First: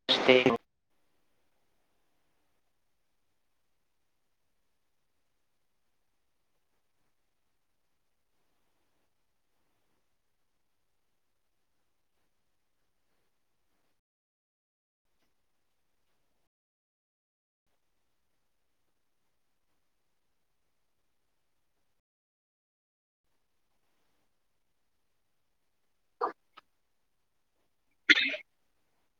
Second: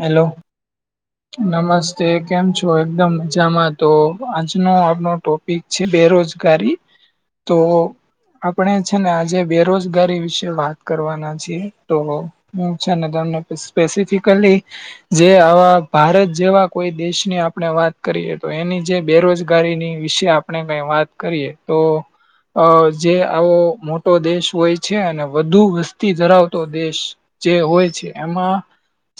Hello. નમસ્તે કેમ છો? એકદમ મજામાં તો આજનો આપણો ટોપ પિક છે બેરોજગારી, તો આપણે છે ને આજે બેરોજગારી વિશે કરવાના છે, તો હું છે ને તમને સ્પેસિફિકલી જે આવા ભારત જેવા કોઈ દેશની આપણે વાત કરીએ, તો એની જે બેરોજગારીની વિશે આપ આપણે કઈ વાત કરીએ તો અ.. જે આવો મોટો દેશ હોય છે અને વધુ વસ્તી ધરાવતો દેશ જે હોય છે, એમાં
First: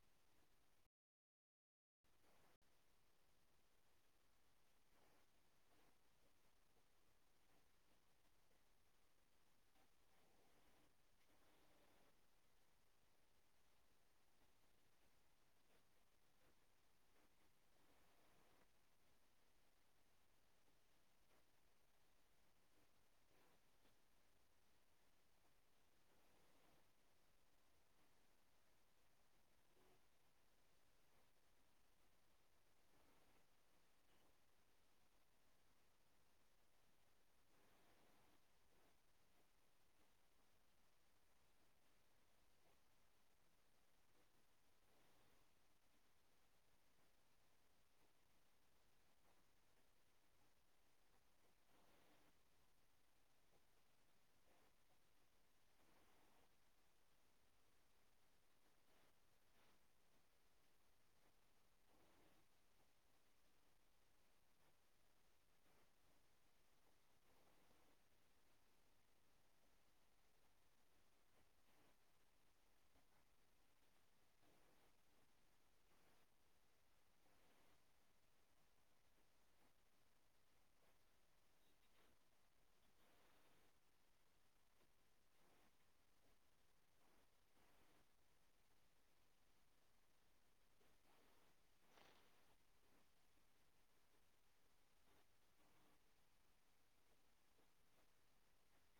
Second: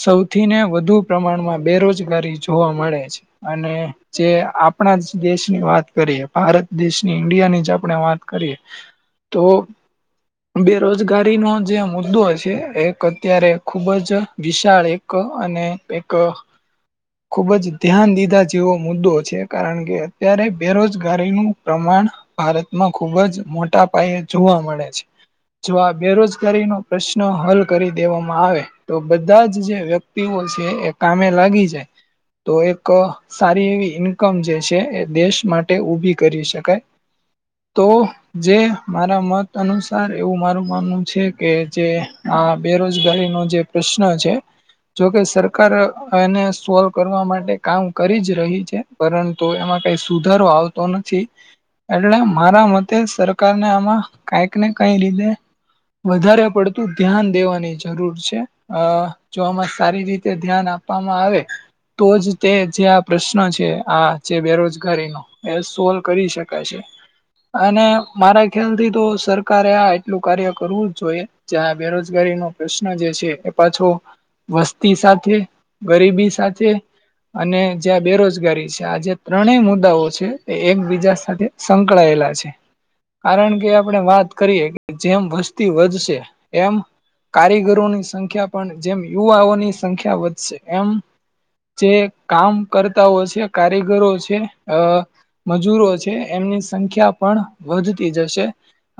સૌ થી ને વધુ પ્રમાણમાં બેરોજગારી જોવા મળે છે અને જે આપણા જ દેશ ની વાત કરીએ, ભારત દેશની, ઈન્ડિયા ની જ આપણે વાત કરીએ તો બેરોજગારીનો જે મુદ્દો છે એક અત્યારે ખુબ જ વિશાળ એક એક અને એક ખૂબ જ ધ્યાન દીધા જેવો મુદ્દો છે, કારણ કે, અત્યારે બેરોજગારીનું પ્રમાણ ભારતમાં ખુબ જ મોટા પાયે જોવા મળે છે. જો આ બેરોજગારી નો પ્રશ્ન હલ કરી દેવામાં આવે તો, બધા જ જે વ્યક્તિ વ્યક્તિઓ છે એ કામે લાગી જાય, તો એક સારી એવી ઈન્કમ જે છે એ દેશ માટે ઉભી કરી શકાય, તો જે મારા મત અનુસાર એવું મારું માનવું છે કે, જે આ બેરોજગારી નો જે પ્રશ્ન છે? જોકે સરકાર આને સોલ્વ કરવા માટે કામ કરી જ રહી છે. પરંતુ, એમાં કઈ સુધારો આવતો નથી. એટલે મારા મતે સરકારને આમાં કાઈક ને કાઈ રીતે વધારે પડતું ધ્યાન દેવાની જરૂર છે અ-અ-અ ચોમાસ સારી રીતે ધ્યાન આપવામાં આવે તો જ તે, જે આ પ્રશ્ન છે આ જે બેરોજગારીનો એ સોલ્વ કરી શકાય છે. અને મારા ખ્યાલથી તો સરકારે આ એટલું કાર્ય કરવું જોઈએ. જ્યાં બેરોજગારીનો પ્રશ્ન જે છે એ પાછો વસ્તી સાથે, ગરીબી સાથે અને જ્યાં બેરોજગારી છે, આ જે ત્રણેય મુદ્દાઓ છે, એ એકબીજા સાથે સંકળાયેલા છે. કારણ કે, આપડે વાત કરીએ કે જેમ વસ્તી વધશે એમ કારીગરોની સંખ્યા પન, જેમ યુવાઓ ની સંખ્યા વધશે એમ જે કામ કર્તાઓ છે, કારીગરો છે, અ... મજૂરો છે, એમની સંખ્યા પણ વધતી જશે.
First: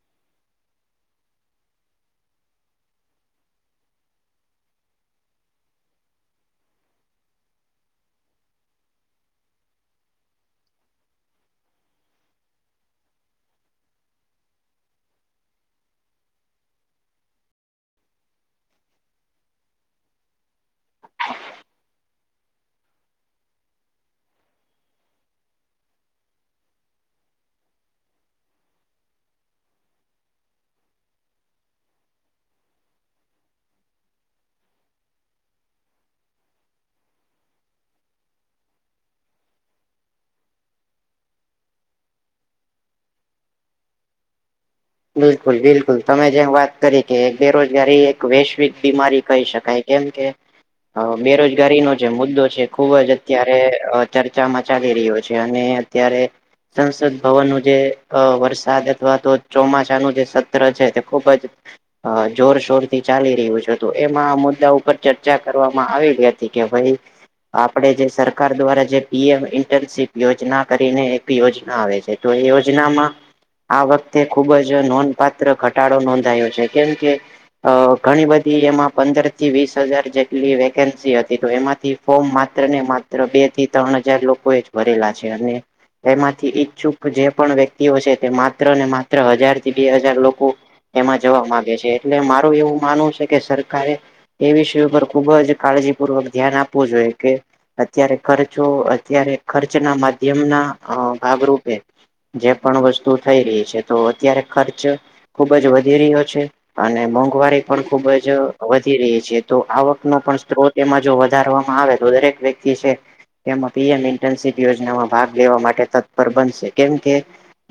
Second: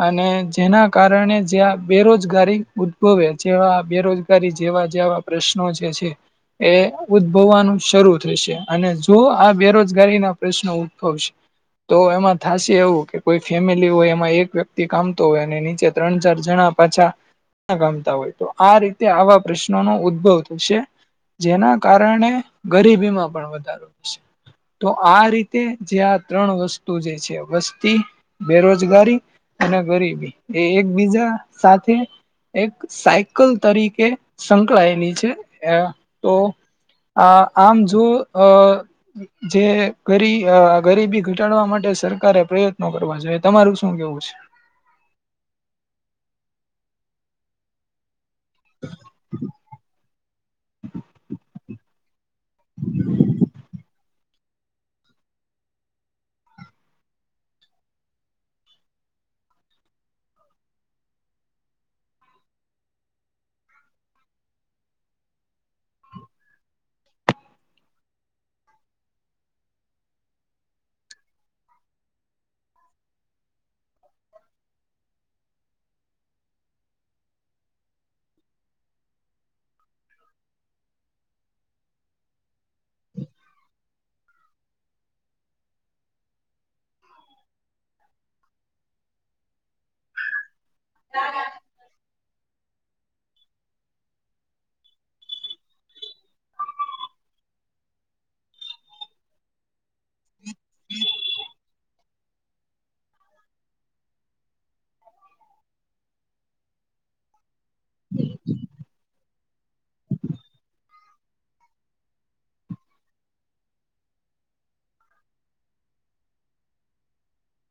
અને જેના કારણે જ્યાં બેરોજગારી ઉદભવે, જેવા બેરોજગારી જેવા જેવા પ્રશ્નો છે-છે. એ ઉદભવાનું શરૂ થશે અને જો આ બેરોજગારી ના પ્રશ્નો ઉદભવશે તો એમાં થાશે એવું કે કોઈ ફેમેલી હોય, એમાં એક વ્યક્તિ કામતો ઓય અને નીચે ત્રણ-ચાર જણા પાછા, આ ગમતા હોય તો આ રીતે આવા પ્રશ નનો ઉદભવ થશે, જેના કારણને ગરીબીમાં પણ વધારો થશે. તો આ રીતે જે આ ત્રણ વસ્તુ જે છે, વસ્તી, બેરોજગારી અને ગરીબી, એ એકબીજા સાથે એક સાયકલ તરીકે સંકળાયેલી છે, એ તો આ આમ જો અ.. જે ગરી અહ ગરીબી ઘટાડવા માટે સરકારે પ્રયત્નો કરવા જોઈએ. તમારું શું કહેવું છે? બિલકુલ-બિલકુલ. તમે જેમ વાત કરી કે બેરોજગારી એ વૈશ્વિક બીમારી કહી શકાય. કેમ કે અહ બેરોજગારીનો જે મુદ્દો છે ખુબ જ અત્યારે અહ ચર્ચામાં ચાલી રહ્યો છે. અને અત્યારે સંસદ ભવનનું જે અહ વરસાદ અથવા તો ચોમાસાનું જે સત્ર છે તે ખુબ જ અહ જોરશોર થી ચાલી રહ્યુ છે. તો એમાં આ મુદ્દા ઉપર ચર્ચા કરવામાં આવેલી હતી, કે ભઈ આપણે જે સરકાર દ્વારા જે પી એમ ઇન્ટર્નશીપ યોજના કરીને એક યોજના આવે છે. તો એ યોજનામાં આ વખ તે ખુબ જ નોંધપાત્ર ઘટાડો નોંધાયો છે, કેમ કે અહ ઘણી બધી એમાં પંદર થી વીસ હજાર જેટલી વેકેન્સી હતી. તો એમાંથી ફોર્મ માત્ર ને માત્ર બે થી તન હજાર લોકો એ જ ભરેલા છે. અને એમાંથી ઈચ્છુક જે પણ વ્યક્તિઓ છે તે માત્ર ને માત્ર હજાર થી બે હજાર લોકો એમાં જવા માંગે છે. એટલે મારું એવું માનવું સે કે સરકારે એ વિષય ઉપર ખુબ જ કાળજીપૂર્વક ધ્યાન આપવું જોઈએ કે અત્યારે ખર્ચો અત્યારે ખર્ચના માધ્યમના અહ ભાગરૂપે જે પણ વસ્તુ થઈ રહી છે, તો અત્યારે ખર્ચ ખુબ જ વધી રહ્યો છે. અને મોંઘવારી પણ ખુબ જ વધી રહીએ છે. તો આવક નો પણ સ્ત્રોત એમાં જો વધારવામાં આવે તો દરેક વ્યક્તિ સે તેમાં પી એમ ઇન્ટર્નશીપ યોજનામાં ભાગ લેવા માટે તત્પર બનશે, કેમ કે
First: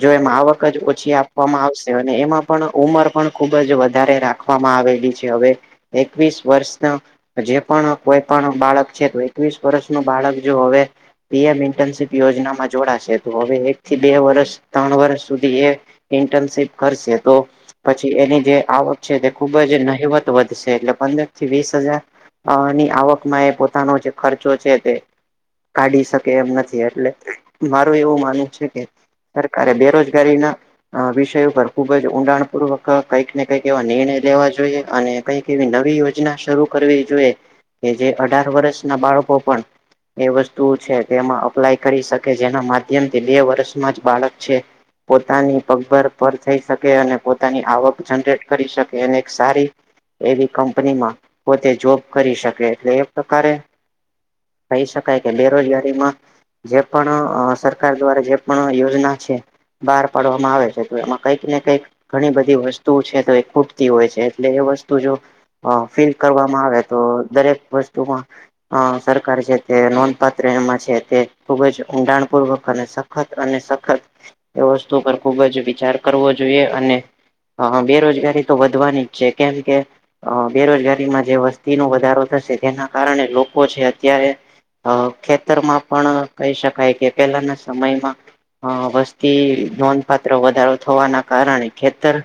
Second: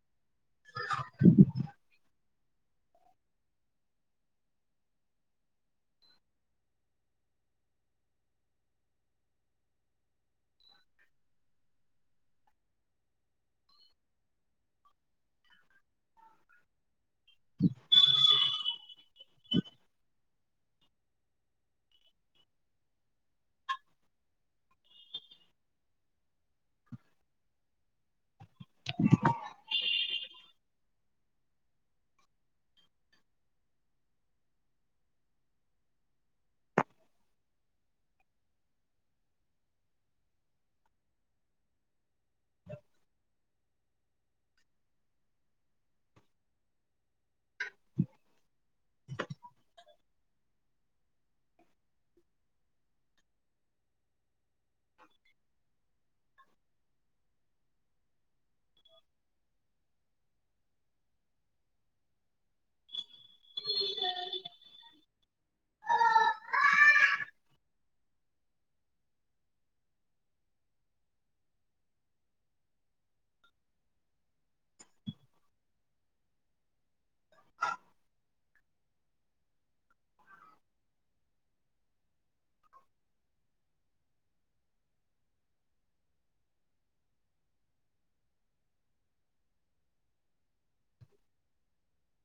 જો એમાં આવક છી આપવામાં આવશે, અને એમાં પણ ઉંમર પણ ખુબ જ વધારે રાખવામાં આવેલી છે. હવે એકવીસ વર્ષના જે પણ કોઈ પણ બાળક છે, તો એકવીસ વર્ષ નુ બાળક જે હોવે પી એમ ઇન્ટર્નશીપ યોજનામાં જોડાશે. તો હવે એક થી બે વર્ષ તણ વર્ષ સુધી એ ઇન્ટર્નશીપ કરશે. તો પછી એની જે આવક છે તે ખુબ જ નહીંવત વધશે. એટલે પંદર થી વીસ હજાર અહ ની આવકમાં એ પોતાનો જે ખર્ચો છે તે કાઢી શકે એમ નથી. એટલે મારું એવું માનવું છે કે સરકારે બેરોજગારીના અહ વિષય ઉપર ખુબ જ ઊંડાણપૂર્વક કંઈક ને કંઈક એવા નિર્ણય લેવા જોઈએ. અને કંઈક એવી યોજના શરૂ કરવી જોઈએ. જે અઢાર વર્ષ ના બાળકો પણ એ વસ્તુ છે તેમાં અપ્લાય કરી શક કે જેના માધ્યમથી બે વર્ષમાં જ બાળક છે પોતાની પગભર પણ થઈ શકે અને પોતાની આવક જનરેટ કરી શકે. અને એક સારી એવી કંપનીમાં પોતે જોબ કરી શકે. એટલે એ પ્રકારે કહી શકાય કે બેરોજગારીમાં જે પણ અહ સરકાર દ્વારા જે પણ યોજના છે, બહાર પાડવા મા આવે છે, તો એમાં કંઈક ને કંઈક ઘણી બધી વસ્તુ છે, તો એ ખૂટતી હોય છે. એટલે એ વસ્તુ જો અહ ફિલ કરવામાં આવે તો દરેક વસ્તુમાં અહ સરકાર છે તે નોંધપાત્ર એમાં છે, તે ખુબ જ ઊંડાણ પૂર્વક અને સ ખત અને સખત એ વસ્તુ પર ખૂબ જ વિચાર કરવો જોઈએ. અને હા, હા. બેરોજગારી તો વધવાની જ છે કેમ કે અહ બેરોજગારીમાં જે વસ્તીનો વધારો થશે તેના કારણે લોકો છે એ અત્યારે અહ ખેતરમાં પણ કહી શકાય, કે પહેલાના સમયમાં હા વસ્તી નોંધ પાત્ર વધારો થવાના કારણે ખેતર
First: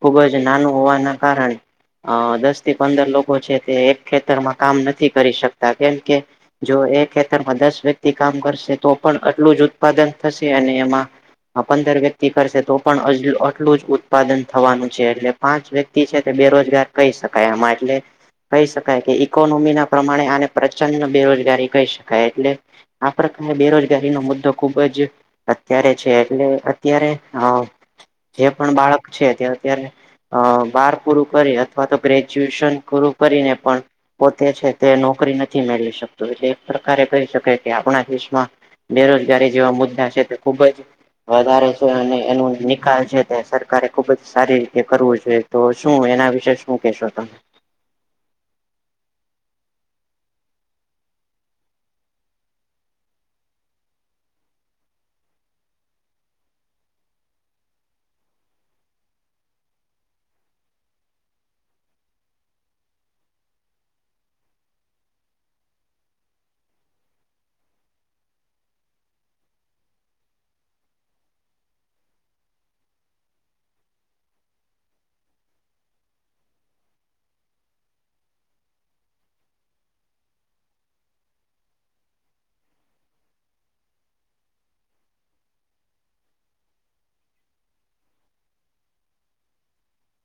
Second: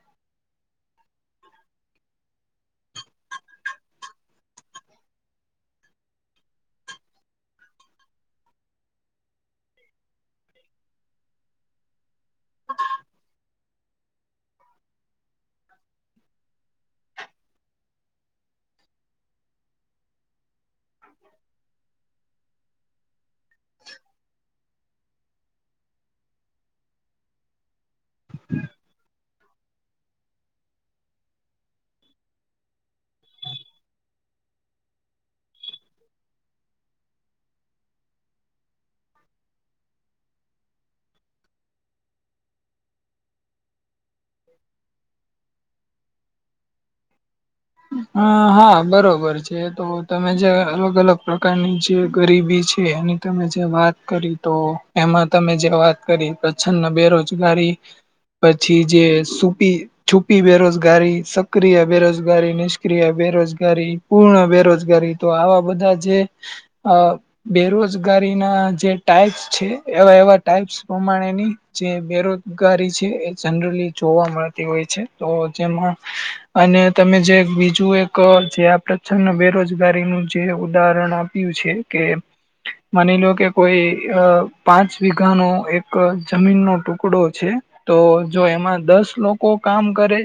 ખૂબ જ નાનું હોવાના કારણે અહ દસ થી પંદર લોકો છે તે એક ખેતરમાં કામ નથી કરી શકતા, કેમ કે જો એ ખેતરમાં દસ વ્યક્તિ કામ કરશે તો પણ આટલું જ ઉત્પાદન થશે. અને એમાં અહ પંદર વ્યક્તિ કરશે તો પણ અજલુ અટલું જ ઉત્પાદન થવાનું છે. એટલે પાંચ વ્યક્તિ છે તે બેરોજગાર કહી શકાય એમાં. એટલે કહી શકાય કે ઈકોનોમી ના પ્રમાણે આને પ્રચંડ બેરોજગારી કહી શકાય. એટલે આ પ્રકારની બેરોજગારીનો મુદ્દો ખુબ જ અત્યારે છે. એટલે અત ત્યારે અહ જે પણ બાળક છે તે અત્યારે અહ બાર પૂરું કરી અથવા તો ગ્રેજ્યુએશન પૂરું કરીને પણ પોતે છે તે નોકરી નથી મેળવી શકતું. એટલે એક પ્રકારે કહી શકાય કે આપણા દેશમાં બેરોજગારી જેવા મુદ્દા છે તે ખુબ જ વધારે છ છે અને એનો નિકાલ છે તે સરકારે ખુબ જ સારી રીતે કરવું જોઈએ. તો શું એના વિશે શું કહેશો તમે? અહ હા બરોબર છે. તો તમે જે અલગ-અલગ પ્રકારની જે ગરીબી છે એની તમે જે વાત કરી તો એમાં તમે જે વાત કરી તો [unintelligible] બેરોજગારી પછી જે સુપી છુપી બેરોજગારી, સક્રિય બેરોજ ગારી, નિષ્ક્રિય બેરોજગારી, પૂર્ણ બેરોજગારી તો આવા બધા જે અહ બેરોજગારી ના જે ટાઈપ્સ છે એવા-એવા ટાઈપ્સ પ્રમાણેની જે બેરોજગારી છે એ જનરલી જોવા મળતી હોય છે. તો જેમાં અને તમે જે બીજું એક જે આ પ્રચન બેરોજગારીનું જે ઉદાહરણ આપ્યું છે કે માની લો કે કોઈ અહ પાંચ વિઘાનો એક જમીનનો ટુકડો છે. તો જો એમાં દસ લોકો કામ કરે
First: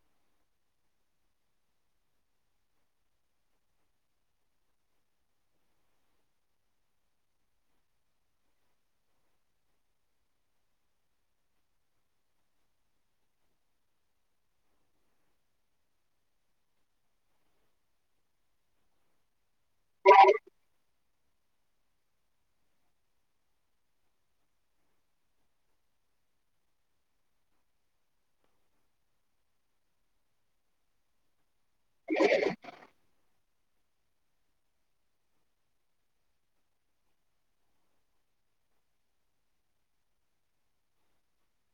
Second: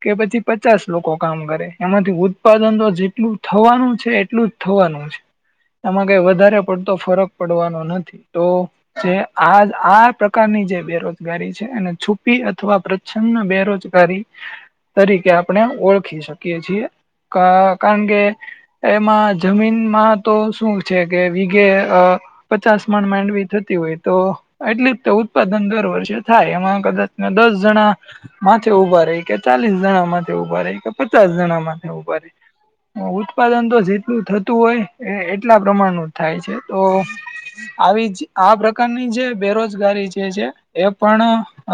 કે, પછી પચ ચાસ લોકો કામ કરે, એમાંથી ઉત્પાદન તો જેટલું થવાનું છે એટલું જ થવાનું છે. એમાં કંઈ વધારે પડતો ફરક પડવાનો નથી. તો જે આ-આ પ્રકારની જે બેરોજગારી છે, એને છુપી અથવા પ્ર ચ્છન બેરોજગારી તરીકે આપ પણે ઓળખી શકીએ છીએ. કા કારણ કે એમાં જમીનમાં તો શું છે કે વિઘે અહ પચાસ મણ માંડવી થતી હોય તો એટલી જ તે ઉત્પાદન દર વર્ષે થાય. એમાં કદાચને દસ જણા માથે ઉભા રહી, કે ચાલીસ જણા માંથે ઉભા રહી, કે પચાસ જણા માથે ઉભા રહીં અહ ઉત્પાદન તો જેટલું થતું એ એટલા પ્રમાણનું જ થાય છે. તો આવી જ આ પ્રકારની જે બેરીજગારી જે છે એ પણ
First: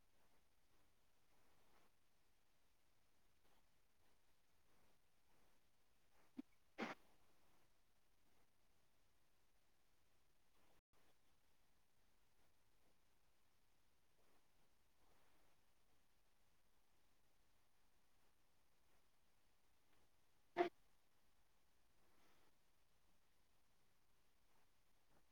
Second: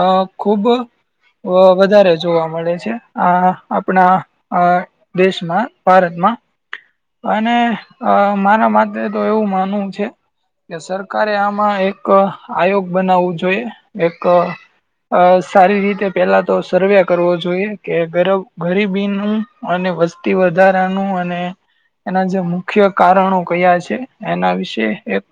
અહ ખુબ અહ વધારે જોવા મળે છે. આ આપણા અહ દેશમાં ભારતમાં. અને અહ મારા મતે તો એવું માનવું છે કે સરકારે આમાં એક આયોગ બનાવવું જોઈએ. એક અહ સારી રીતે પેલા તો સર્વે કરવો જોઈએ. કે ગરબ ગરીબી નું, અને વસ્તી વધારાનું અને એના જે મુખ્ય કારણો કયા છે એના વિશે એક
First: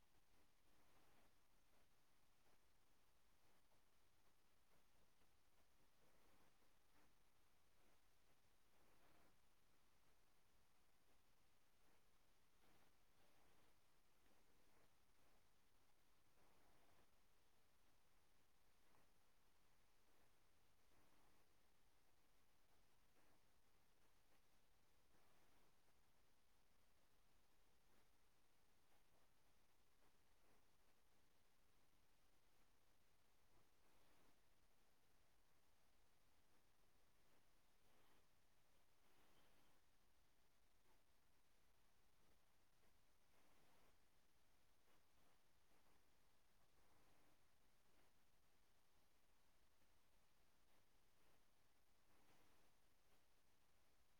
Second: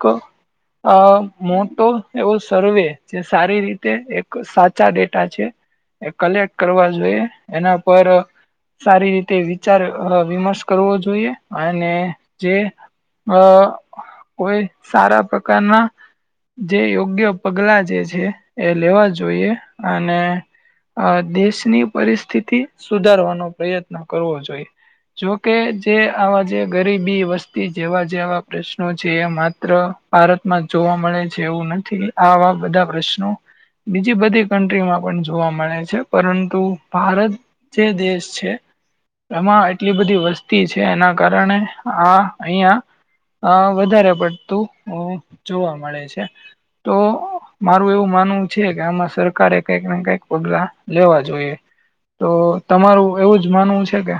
અહ મોટો એવો સર્વે જે સારી રીતે એક સાચા ડેટા છે. એ કલેક્ટ કરવા જોઈએ. એના પર સારી રીતે વિચાર અહ વિમર્ષ કરવો જોઈએ. અને જે અહ કોઈ સારા પ્રકારના જે યોગ્ય પગલા જે છે એ લેવા જોઈએ અને આ દેશની પરિસ્થિતિ સુધારવાનો પ્રયત્ન કરવો જોઈએ. જોકે જે આવા જે ગરીબી વસ્તી જેવા જેવા પ્રશ્નો છે એ માત્ર ભારતમાં જોવા મળે છે એવું નથી આવા બધા પ્રશ્નો બીજી બધી કન્ટ્રીમાં પણ જોવા મળે છે પરંતુ ભારત જે દેશ છે એમાં એટલી બધી વસ્તી છે એના કારણે આ અહિયાં અહ વધારે પડતું અહ જોવા મળે છે. તો મારું એવું માનવું છે કે આમાં સરકારે કઈકને કઈક પગલા લેવા જોઈએ. તો તમારું એવું જ માનવું છે કે?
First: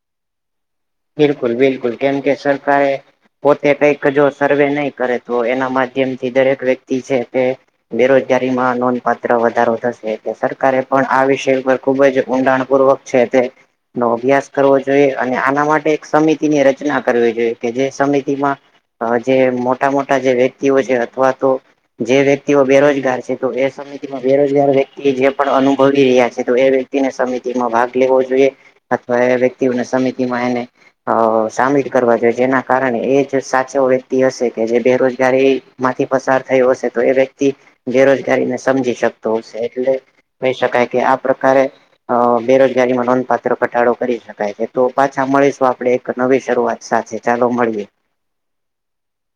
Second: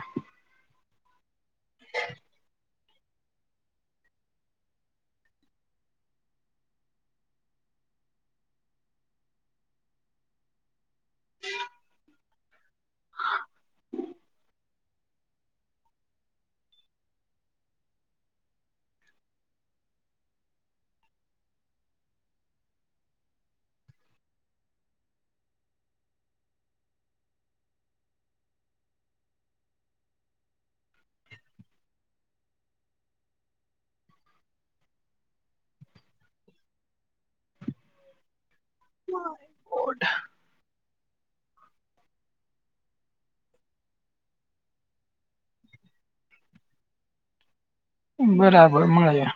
બિલકુલ બિલકુલ કેમ કે સરકાર એ પોતે કઈક જો સર્વે નહી કરે તો એના માધ્યમ થી દરેક વ્યક્તિ છે તે બેરોજગારીમાં નોંધપાત્ર વધારો થશે એટલે સરકારે પણ આ વિષય ઉપર ખુબ જ ઊંડાણપૂર્વક છે તે નો અભ્યાસ કરવો જોઈએ અને આના માટ ટે એક સમિતિ ની રચના કરવી જોઈએ કે જે સમિતિમાં અહ જે મોટા મોટા જે વ્યક્તિઓ છે અથવા તો જે વ્યક્તિઓ બેરોજગાર છે તો એ સમિતિમાં બેરોજગાર વ્યક્તિ જે પણ અનુભવી રહ્યા છે તો એ વ્ય તી ને સમિતિમાં ભાગ જોઈએ અથવા એ વ્યક્તિઓ એ સમિતિમાં એને અહ સામેલ જોઈએ જેના કારણે એ જ સાચો વ્યક્તિ હશે કે જે બેરોજગારી માંથી પસાર થયો હશે તો એ વ્યક્તિ બેરોજગારી ન સમજી શકતો હશે એટલે કહી શકાય કે આ પ્રકારે અહ બેરોજગારીમાં નોંધપાત્ર ઘટાડો કરી શકાય છે. તો પાછા મળીસ તો આપડે એક નવી શરૂઆત સાથે ચાલો મળીએ. બરાબર મળ્યા.